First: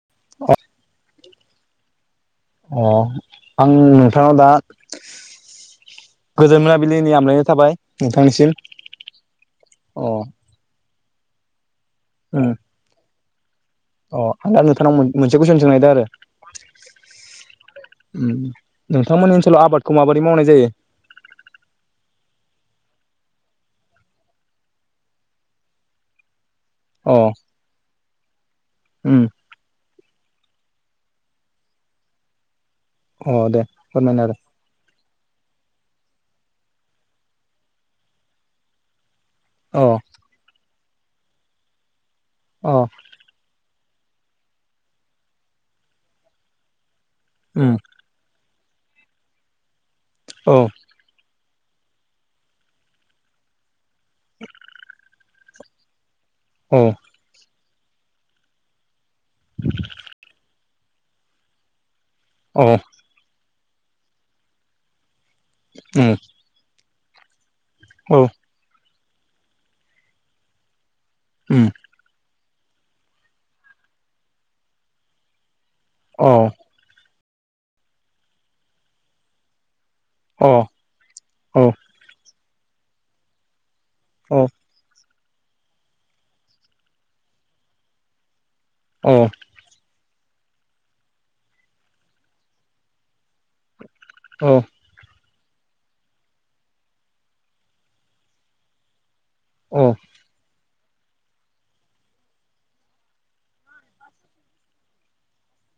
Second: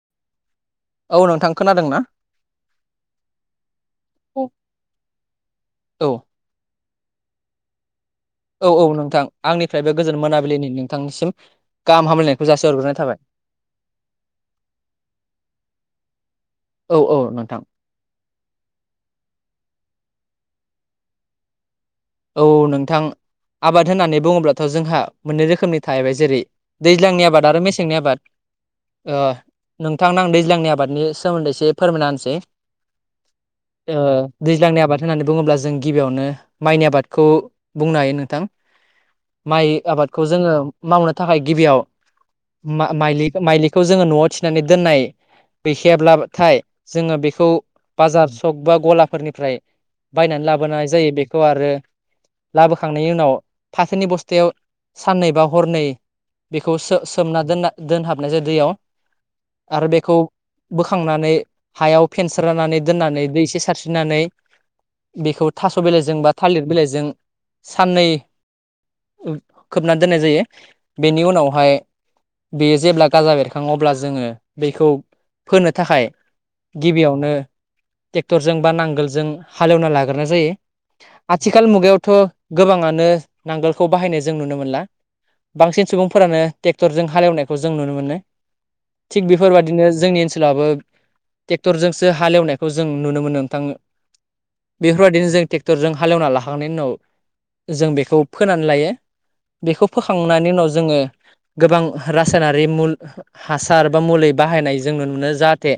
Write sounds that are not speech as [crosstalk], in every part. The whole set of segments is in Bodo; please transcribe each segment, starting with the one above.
[unintelligible] औ नोंथां खोनादों ना? अ आं नोंथांनाव औ दा गोजोनना बिलिनि आमलायनाय थाबाय । औ- औ नोंथां आंनिफ्रायबो अ गोजोन मोनाबिलिनि नोंथांनिसिम गाहाम हामलायनायखौ जासिहरगोरनाय थाबाय । अ आं दा नोंथांनाव मोन-मोनसे कुइसन सोंनायदो आरो औ औ नोंथां । उम नोंथांमोननि ओनसोलाव आफादखौ माबोरै मावनाय जायो? औ नोंथां आबाद होननानै बुङोब्लाथ' जोंहा मोननै रोखोमनि थायैबाय जेरै अ दैज्लांनि आबाद आरो मेसेंनि आबाद । ओ उम नोंथांनो दैज्लांनि आबादनि सोमोन्दै एसे फोरमायना होनसै अ दे [inaudible] ओ फोरमायना दैज्लांनि आबाद होननानै बुङोब्ला जों गिबियावनो माइनि आबादखौ बुंनो हायो नोंथां माइ हो आबादखौ जोङो मावनो थाखाय गिबियाव अ मा माइलि‌ माइलिख खौ जोङो न'आव थिनानै दोननाय बैखायाब्लाबथाय जोङो बेखौ उम बाजार हक बा गलाफोरनिफ्राय बायनानै औ लाबोनाय जायो बेखौ आरो लाबोखांनायनि उनाव फाखोनि बस्थायाव साननै बा हरनै बेखौ सो औ सोमना दोनना दोनहाबनाय जाय दैयाव आरो बेखौ बोखांनानै हायाव औ फेनस्रानानै दोननानै दै एसे सारस्रिनानै बेखौ थास' उम बिलाइजों बा थालिर बिलाइजों साननै औ ओं खोबनान दोननाय जायो बेनि उम उनावहाय बेयो जेब्ला गाजा बेरखाङो अब्ला जोङो बेखौ फोनो थाखाय औ गिबियावनो ट्रेक्टरजों बा नांगोलजों हालेवना लागोरना अ जायो औ आथिख खोल मुगायावथ' गोबाङानो नांगोलखौ बाहायनाय जों औ नुनो मोनला बांसिन सुबुंफोरानो ट्रेक्टरजों हालेवनायखौ जों नुनो मोनो औ थिग बेफोरबादिनो जोंनि ओनस चोलाबो ट्रेक्टरजोंसो हालेवनायखौ जों नुनो मोनो ओंथां बेफोरबायदिनो जों ट्रेक्टरजों हालेवना ला आंने उनाव जों बेखौ फोनानै लायो बेखौ फोखांनायनि उनाव जोङो गोबां रासायनारि मुल हासार बा मुलै बाहायनाय जों नुनो जाहाथे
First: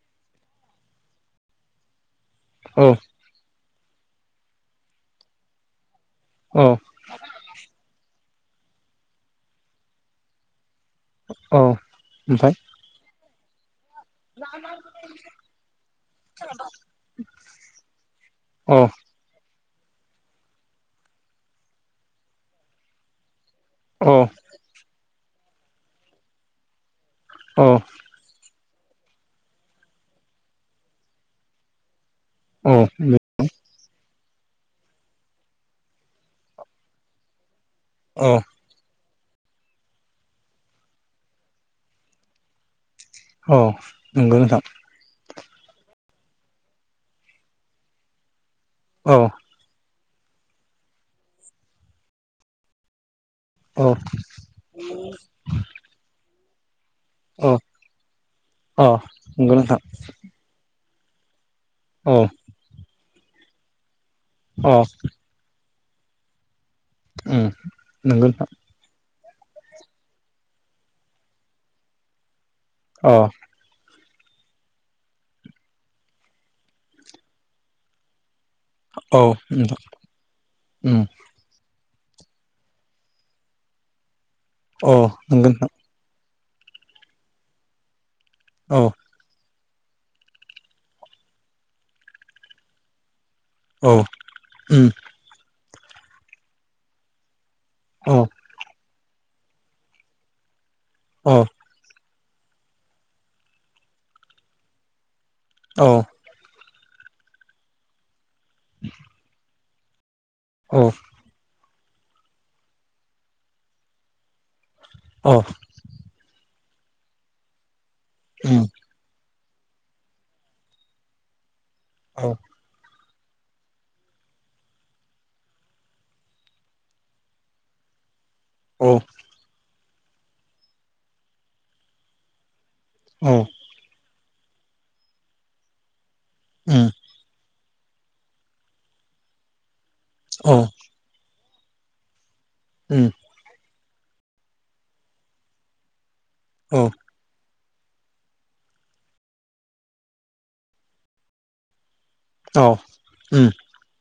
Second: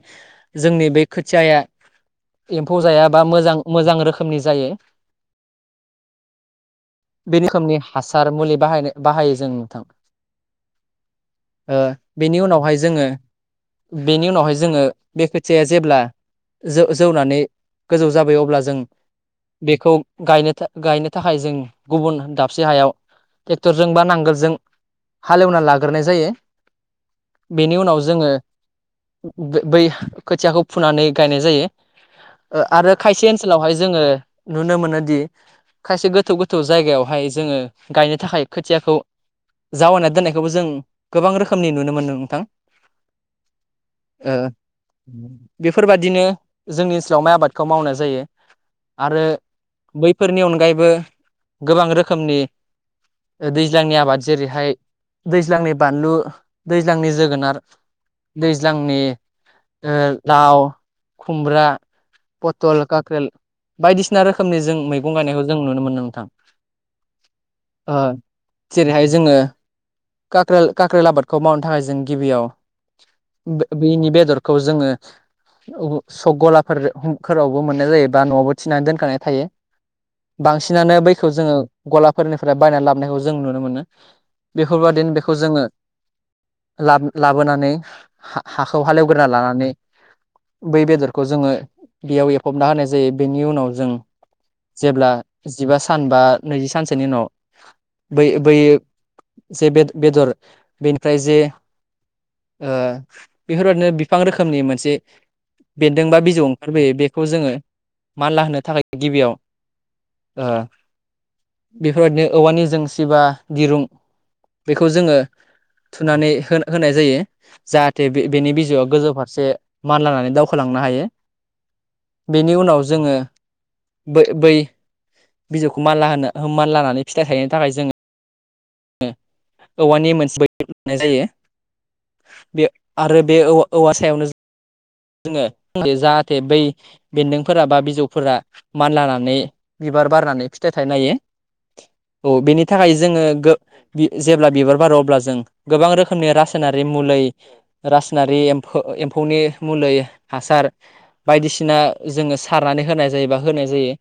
जोंनि बे खोथियाया [inaudible] एम्फौ जायाबा मोजां मोजां रोखोमनि जायो औ [inaudible] बे रोखोमनि हास हार मुलि बाहायनो बाहायो जों नोंथां औ ओ बेनि ओमफ्राय उनावहाय जोङो बेनि उनावहाय जोङो बे खोथिया जेब्ला जो जौनानै गोजौ जाबोयो अब्ला जों अ बेखौ गायनो था गायनो थाखाय जों गुबुन दाबसे हायाव ट्रेक्टरजों बा अ नांगोलजों हालेवना लाग्रोनाय जायो। अ बेनि उनाव जोङो बै खोथियाखौ फुनानै गायनाय जायो। ओ अ आरो खायसे ओनसोलावहाय जोङो नुनो मोनो दि खायसे गोथौ गोथौ जायगायावहाय जोङो गायनो अ थाखाय खोथियाखौ जावायना दोननायखौबो जों गोबां रोखोमनि नुनो मोनदों नोंथां अ ओ नंगौ नोंथां बेफोरबा दिनो जोंनि ओनसोलाव माइ आबादखौ मावनाय जायो औ आरो बैफोरनि अनगायैबो गोबां रोखोमनि ओ औ दैज्लांनि आबाद जेरैहाय दैज्लांनि बानलु दैज्लांनि औ जोगोनार अ दैज्लांनि नंगौ नोंथां ओ लाव खुमब्रा औ पथल काख्रेल बायदिसिना रोखोमनि अ जों मैगं गायनायखौ जों नुनो मोनो नोंथां उम ओ नंगौ नोंथां जेरैहाय जोङो काक्रेल कक्रेल आबादखौ मावनो थाखाय जों गिबियाव अ बेनि बेद बेदरखौ जोङो सक गलाफोर फोरावबो मोननाय जायोबा न'आवबो थिनानै दोनखानाय औ थायो नोंथां बांसिनानो उम बैखौ जोङो गलाफोरनिफ्राय बायनानै लाबोनायखौ जों नुनो मोनो। अ बेफोरबादिनो बेखौ नंगौ जोङो नोंथां ला लाबोनानै औ हाखौ हालेवग्रोना लानानै बै बेदरखौ जोङो बेयाव एफबना होनाय जायो बेनि उनाव जों औ उम जेब्ला जिबा सान बा नैजि सानसोनि उनाव अ बै बै जे बे बेदर बेनिफ्राय अ जे ओ बेफोरबायदिनो बिफां रोखोमनि मोनसे औ बेन्दों बा बिजौ खारबोयो बेखौ जोङो मानला होनो थाखाय गिबियाव ओ औ बेफोरबायदिनो औवानि जोंसि बा दिरुं बेखौ जोङो अ थुनानै हो होनाय जायो जाहाथे बे बेनि उम बिजौआ गोजौ फारसे मानलानानै दावखोलांनो हायो औ बेनि उनाव जोङो बै बै बिजौखौ मानला होनो मानला होनानै फिथाइ थायनो थाखाय जोङो औ। औवानि मोनसे बै लानाय जायो बे आरो बे औ औवा सायावनो जोङो [unintelligible] जाहाथे बै उम बेदों फोरा बा बिजौफोरा मानलानानै बिबार बारनानै औ फिथाइ थाइनो हायो। औ बेनि थाखाय उम जोङो गो बि जेब्ला बिबार बारो अब्ला जों गोबां रोखोम रोखोमनि रासायनारि औ मुलै रासनारि एम्फो एम्फौनि मुलै हासार बायदिसिना जोङो सारनानै औ होनाय जायो बा उम अ होनाय जायो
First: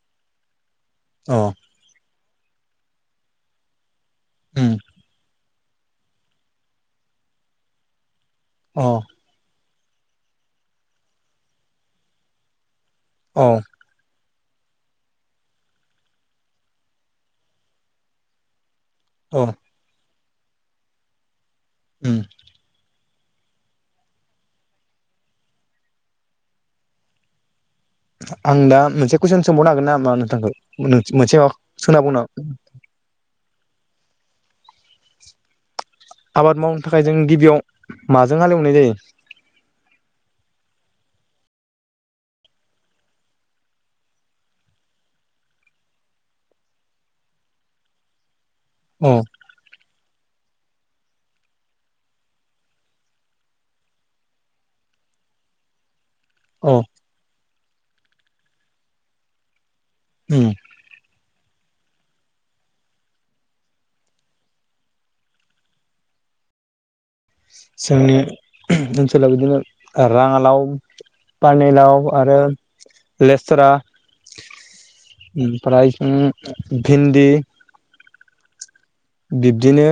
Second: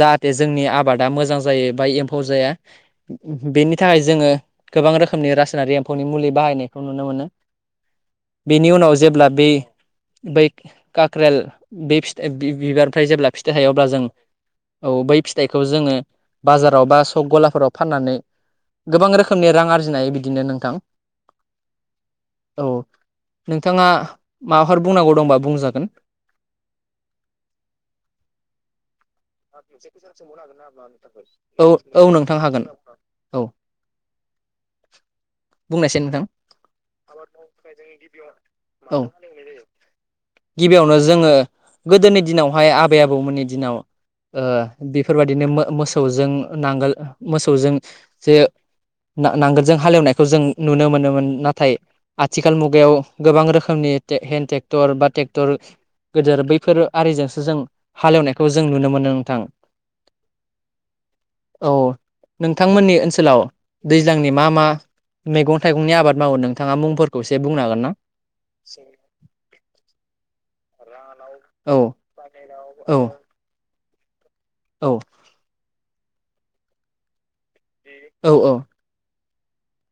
जाहाथे जोंनि आबादा मोजां जायो बा एम फौ जाया बेनि थाखाय जोङो उम गोबां रोखोमनि रास नारि एम्फौनि मुलि बाहायनायखौ नुनो मोनो। बेनि उनाव अ जेब्ला बे बै काक्रेल बे फिथाइ बि बिबारनिफ्राय जेब्ला औ फिथाइ थायो अब्ला जों औ बै फिथाइखौ जोङो बाजाराव बा सक गलाफोराव फाननानै गोबां औ रोखोमनि रां आरजिनो हायो बिदिनो नोंथां। उम औ। नोंथाङा माबाफोर बुंनांगौ दंबा बुंजागोन। आं दा मोनसे कुइसन सोंबावनो हागोन नामा कुइसन नोंथांखौ मोनसे सोंबावनो माबा सोनाबावनो हागोन नामा नोंथांखौ? [inaudible] आबाद मावनो थाखाय जों गिबियाव माजों हालेवनाय जायो? औ गिबियावनो जोङो गोदोनि दिनावहाय आबै आबौमोननि दिनाव ओ बेफोरबायदिनो मो मोसौजों नांगोल मोसौजों जे अ ना नांगोलजों हालेवनायखौ जों नुनो मोनोमोन नाथाय आथिखाल मुगायाव गोबां रोखोमनि ते हेन्द ट्रेक्टर बा ट्रेक्टर गोदोर अ बैफोर आरिजोंसो जों हालेवनायखौ जों नुनो मोनो नोंथां। उम औ। नोंथांमोननि ओनसोलाव दैज्लांनि मा मा मैगं-थाइगंनि आबाद मावो नोंथाङा मुंफोर जोंनि [unintelligible] ओनसोलाव बिदिनो ओ राङालाव, औ पानिलाव आरो औ लेसरा औ ओमफ्राय ओम भिन्दि औ औ। बिब्दिनो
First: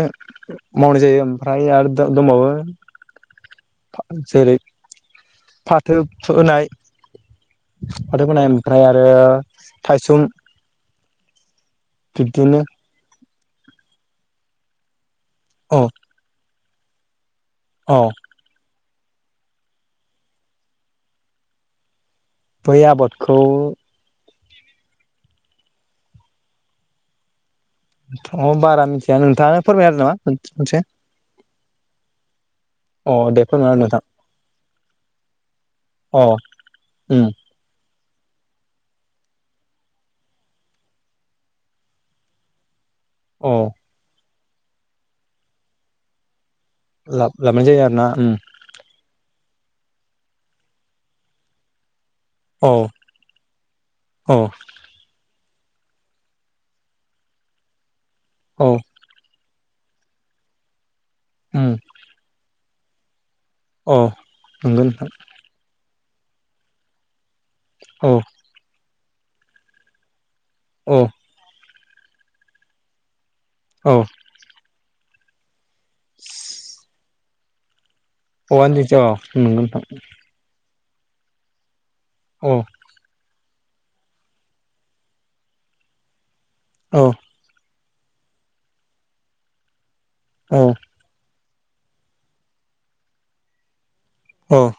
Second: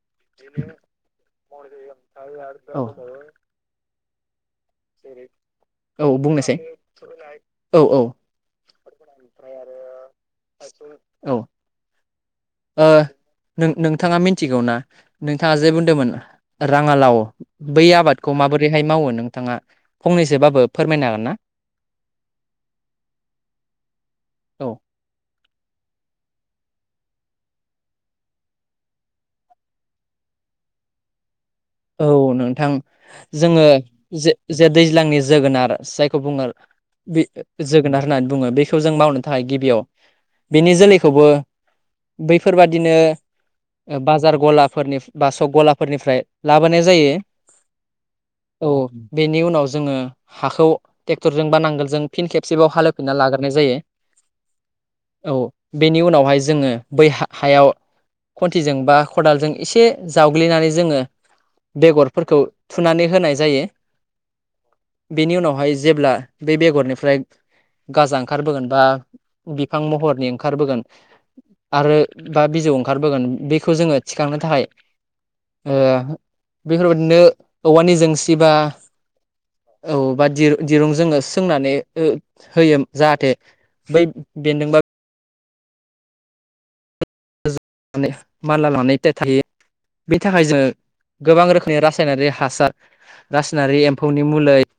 मावनाय जायो औ ओमफ्राय आरो द दंबावो जेरै फाथो औ बुंनोसै फोनाय औ औ फाथो फोनाय ओमफ्राय आरो थाइसुम औ। बिबदिनो नों नोंथाङा मिथिगौ ना? नोंथाङा जे औ बुंदोंमोन राङालाव बै औ आबादखौ माबोरैहाय मावो नोंथाङा फंनैसोबाबो फोरमायनो हागोन ना? बै आबादखौ औ। अ बारा मिथिया नोंथाङा फोरमाय आरो ना मोनसे। औ नोंथां जोङो फोरमायना होदो नोंथां जे जे दैज्लांनि जोगोनार जायखौ अ बुङो बे उम जोब होननानै बुङो बेखौ जों मावनो थाखाय गिबियाव बिनि जोलैखौबो बैफोरबाद दिनो अ ओ बाजार गलाफोरनि बा सक गलाफोरनिफ्राय लाबोनाय जायो लाबोनाय जायो आरोना उम औ बेनि उनाव उनाव जोङो हाखौ ट्रेक्टरजों बा नांगोलजों फिन खेबसेबाव औ हालेवफिनना लाग्रनाय जायो औ औ बेनि उनावहाय जोङो बै हायाव औ खन्थिजों बा खदालजों एसे जावग्लिनानै जोङो उम बेगरफोरखौ थुनानै होनाय जायो औ नंगौ नोंथां बेनि उनावहाय जेब्ला बे बेगरनिफ्राय औ गाजा ओंखारबोगोन बा बिफां महरनि ओंखारबोगोन औ आरो बा बिजौ ओंखारबोगोन बेखौ औ जोङो थिखांनो थाखाय ओ बेफोरबायाददिनो औवानि ज सिबा औवानि अ नंगौ नोंथां औ दिर‌‌ दिरुं जोङो सोंनानै औ होयो जाहाथे बै बेन्दोंबा औ मानला लानानै थायो बेनि थाखाय जोङो गोबां रोखोम रासायनारि हासार रासायनारि एम्फौनि मलै औ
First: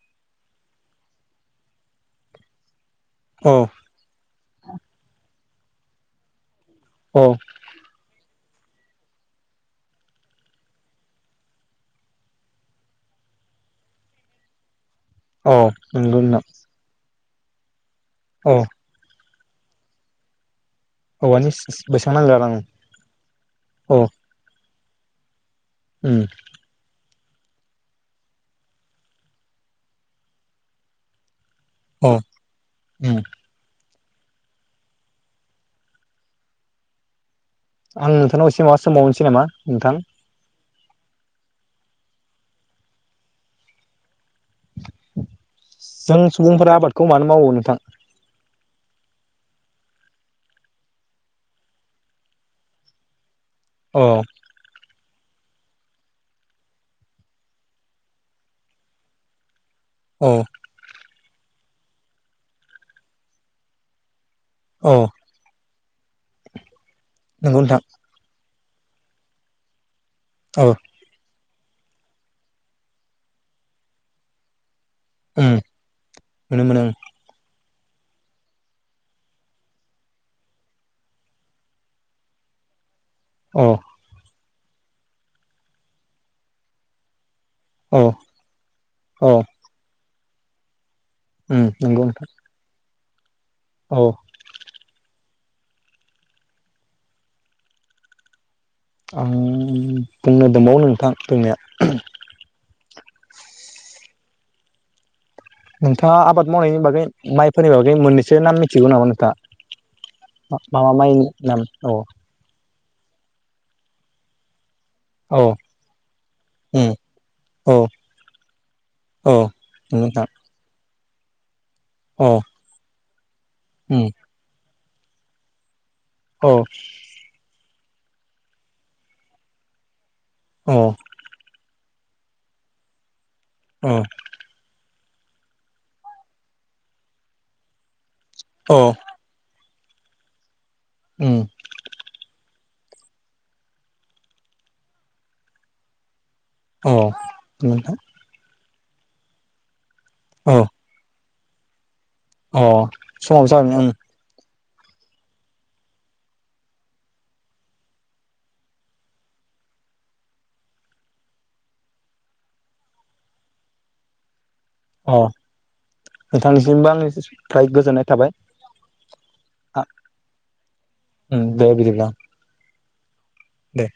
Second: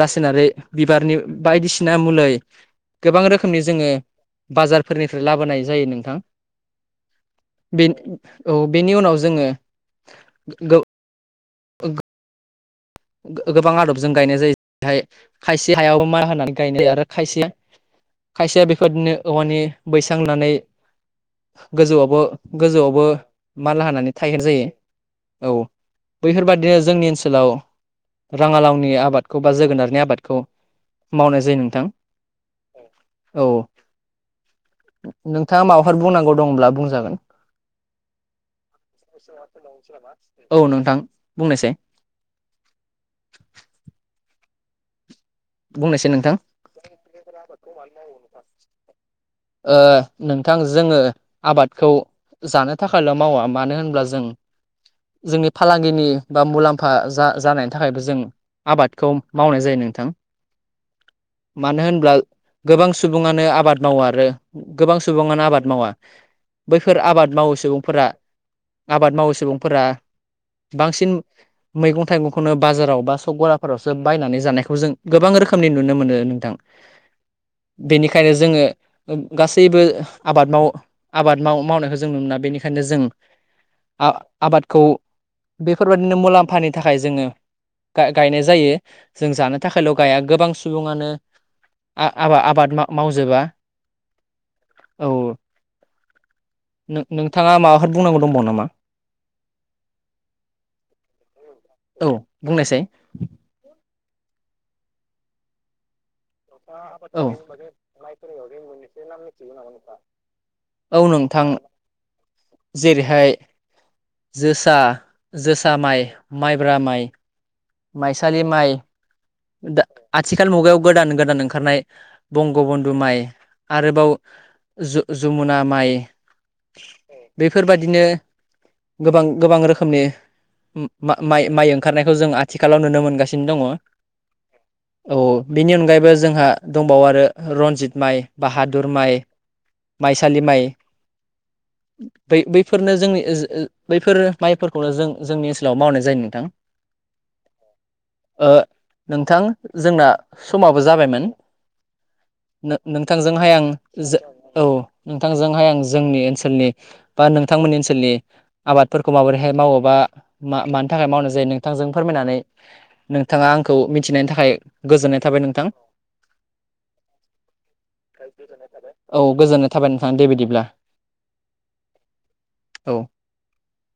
रासायनारि बिबारनि बायदिसिना मलै गोबां औ रोखोमनि जोङो बाजारफोरनिफ्राय लाबोनाय जायो नोंथां औ बे औ बेनि उनाव जोङो गोबां आदबजों गायनाय जायो जेरहाय औ खायसे हायाव मा नंगौ नोंथां होनानै गायनाय जायो आरो खायसेया औ खायसेया बेफोरदिनो औवानि बैसां होननानै औवानि बैसां गोजौआवबो नांगौ आरो आं गोजौआवबो माला औ होनानै थाहेर जायो औ उम बैफोरबादिनो जोंनि ओनसोलाव राङालावनि आबादखौ बा जोगोनारनि आबादखौ मावनाय जायो नों औ उम नोंथां औ नोंथाङा माबाफोर बुंनांगौ दंब्ला बुंजागोन आं नोंथांनाव एसे माबा सोमबावनोसै नामा नोंथां औ नोंथां बुंनोसै बुंनायसाय जों नोंथां सुबुंफोरा आबादखौ मानो मावो नोंथां नोंथां जोङो आबादखौ जानो थाखायल' मावा मानो होनब्ला औ जों, जोंनि फालांगिनि बा मुलाम्फा जा जानायनि थाखायबो जों आबादखौ मावनाय जायो नोंथां। दु मानो होनब्ला गोबां सुबुङानो आबाद मावा आरो औ गोबां सुबुङानो आबाद मावा। बैफोर आबाद मावो नंगौ नोंथां सुबुंफोरा आबाद मावो सुबुंफोरा, औ बांसिन मैगं थाइगंखौनो बाजाराव बा सक गलाफोरावसो बायनानै जानायखौ जों गोबां उम रोखोमनि नुनो मोनो नोंथां। नुनो मोनो बेनिखायनो जोङो गासैबो आबाद माव आबाद मावनायखौ जों नुनो मोना बेनिखायनो जों औ आबादखौ बेफोरबादिनो मुलाम्फानि थाखाय जोङो औ गायनाय जायो जों जानो थाखायल' गाया गोबां सुबुङानो उ नोंगौ नोंथा आबाद आबाद मावजोबा औ नों नोंथाङा माबाफोर बुंनांगौ दंबावो नामा? आं बुंनो दंबावो नोंथां बुंनाया हहम औ बुंनायसाय नोंथाङा आबाद मावनायनि बागै औ माइफोरनि बागै मोननैसो नाम मिथिगौ नामा नोंथाङा? मामा औ माइनि नोंथां नाम औ जेरैहाय जोसा, औ जोसा माइ, माइब्रा उम माइ, औ माइसालि माइ, औ दा नंगौ नोंथां आथिखाल मुगायाव गोदान गोदान ओंखारनाय औ बंगबन्धु माइ, उम आरोबाव जमुना माइ औ बेफोरबायाददि बिदिनो गोबां गोबां रोखोमनि औ माइ माइ ओं ओंखारनायखौ जों आथिखालाव नुनो मोनगासिनो दङ। औ औ बेनि अनगायैबो जोंहा दंबावो आरो रनजित माइ, औ बाहादुर माइ, माइसालि माइ उम बै बै फोरनो जोंनि बैफोर माइफोरखौनो जों जोंनि ओनसोलाव मावनाय जायो नोंथां। औ नोंथां ओ नोंथां जोंना औ समाबो जाबायमोन अ समाबो नोंथांजोंहाय आं जाबायमोन जो औ नोंथांजोंहाय आं जोंनि ओनसोलनि बा नोंथांमोननि ओनसोलनि आबादफोरखौ माबोरैहाय मावोबा मानि थाखाय मावनाय जायो नोंथांजों फोरमायनानै नोंथाङा आंखौ मिथिनायनि थाखाय अ गोजोननाय थाबाय नोंथां नोंथांनिसिमबो आंनि फ्राय गोजोननाय थाबाय। औ गोजोननाय आ थाबायनानै थां दे बिदिब्ला‌। उम दे बिदिब्ला औ। दे